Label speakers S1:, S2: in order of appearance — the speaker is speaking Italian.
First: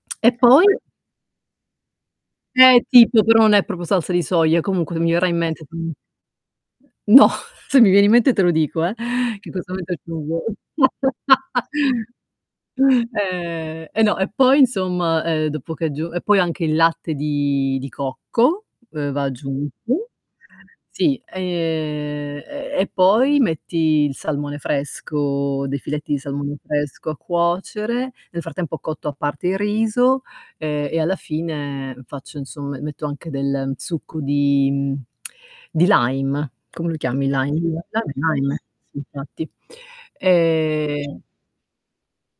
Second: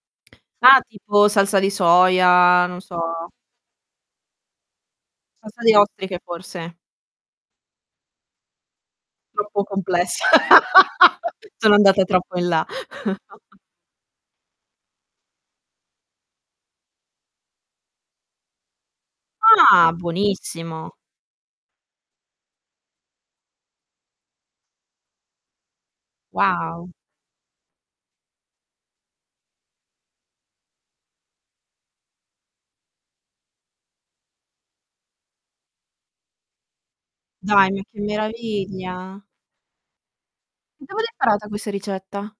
S1: E poi?
S2: Ah tipo salsa di soia, non
S1: Eh, tipo
S2: so.
S1: però non è proprio salsa di soia, comunque mi verrà in mente
S2: Salsa di
S1: [unintelligible]
S2: ostriche forse.
S1: No se mi viene in mente te lo dico eh, che in
S2: Troppo
S1: questo momento c'è
S2: complessa.
S1: un vuoto.
S2: Sono andate troppo in là.
S1: Eh. E no, e poi insomma, ehm, dopo che è g e poi anche il latte di di cocco uhm, va
S2: Ah,
S1: aggiunto.
S2: buonissimo.
S1: Sì, ehm, e e poi metti il salmone fresco, dei filetti di salmone
S2: Wow.
S1: fresco a cuocere. Nel frattempo cotto a parte il riso, ehm, e alla fine faccio insomma m metto anche del succo di di lime. Come lo chiami il lime?
S2: Dai mia che
S1: Lime, lime, sì
S2: meraviglia.
S1: infatti.
S2: Dove l'hai
S1: Ehm
S2: imparata questa ricetta?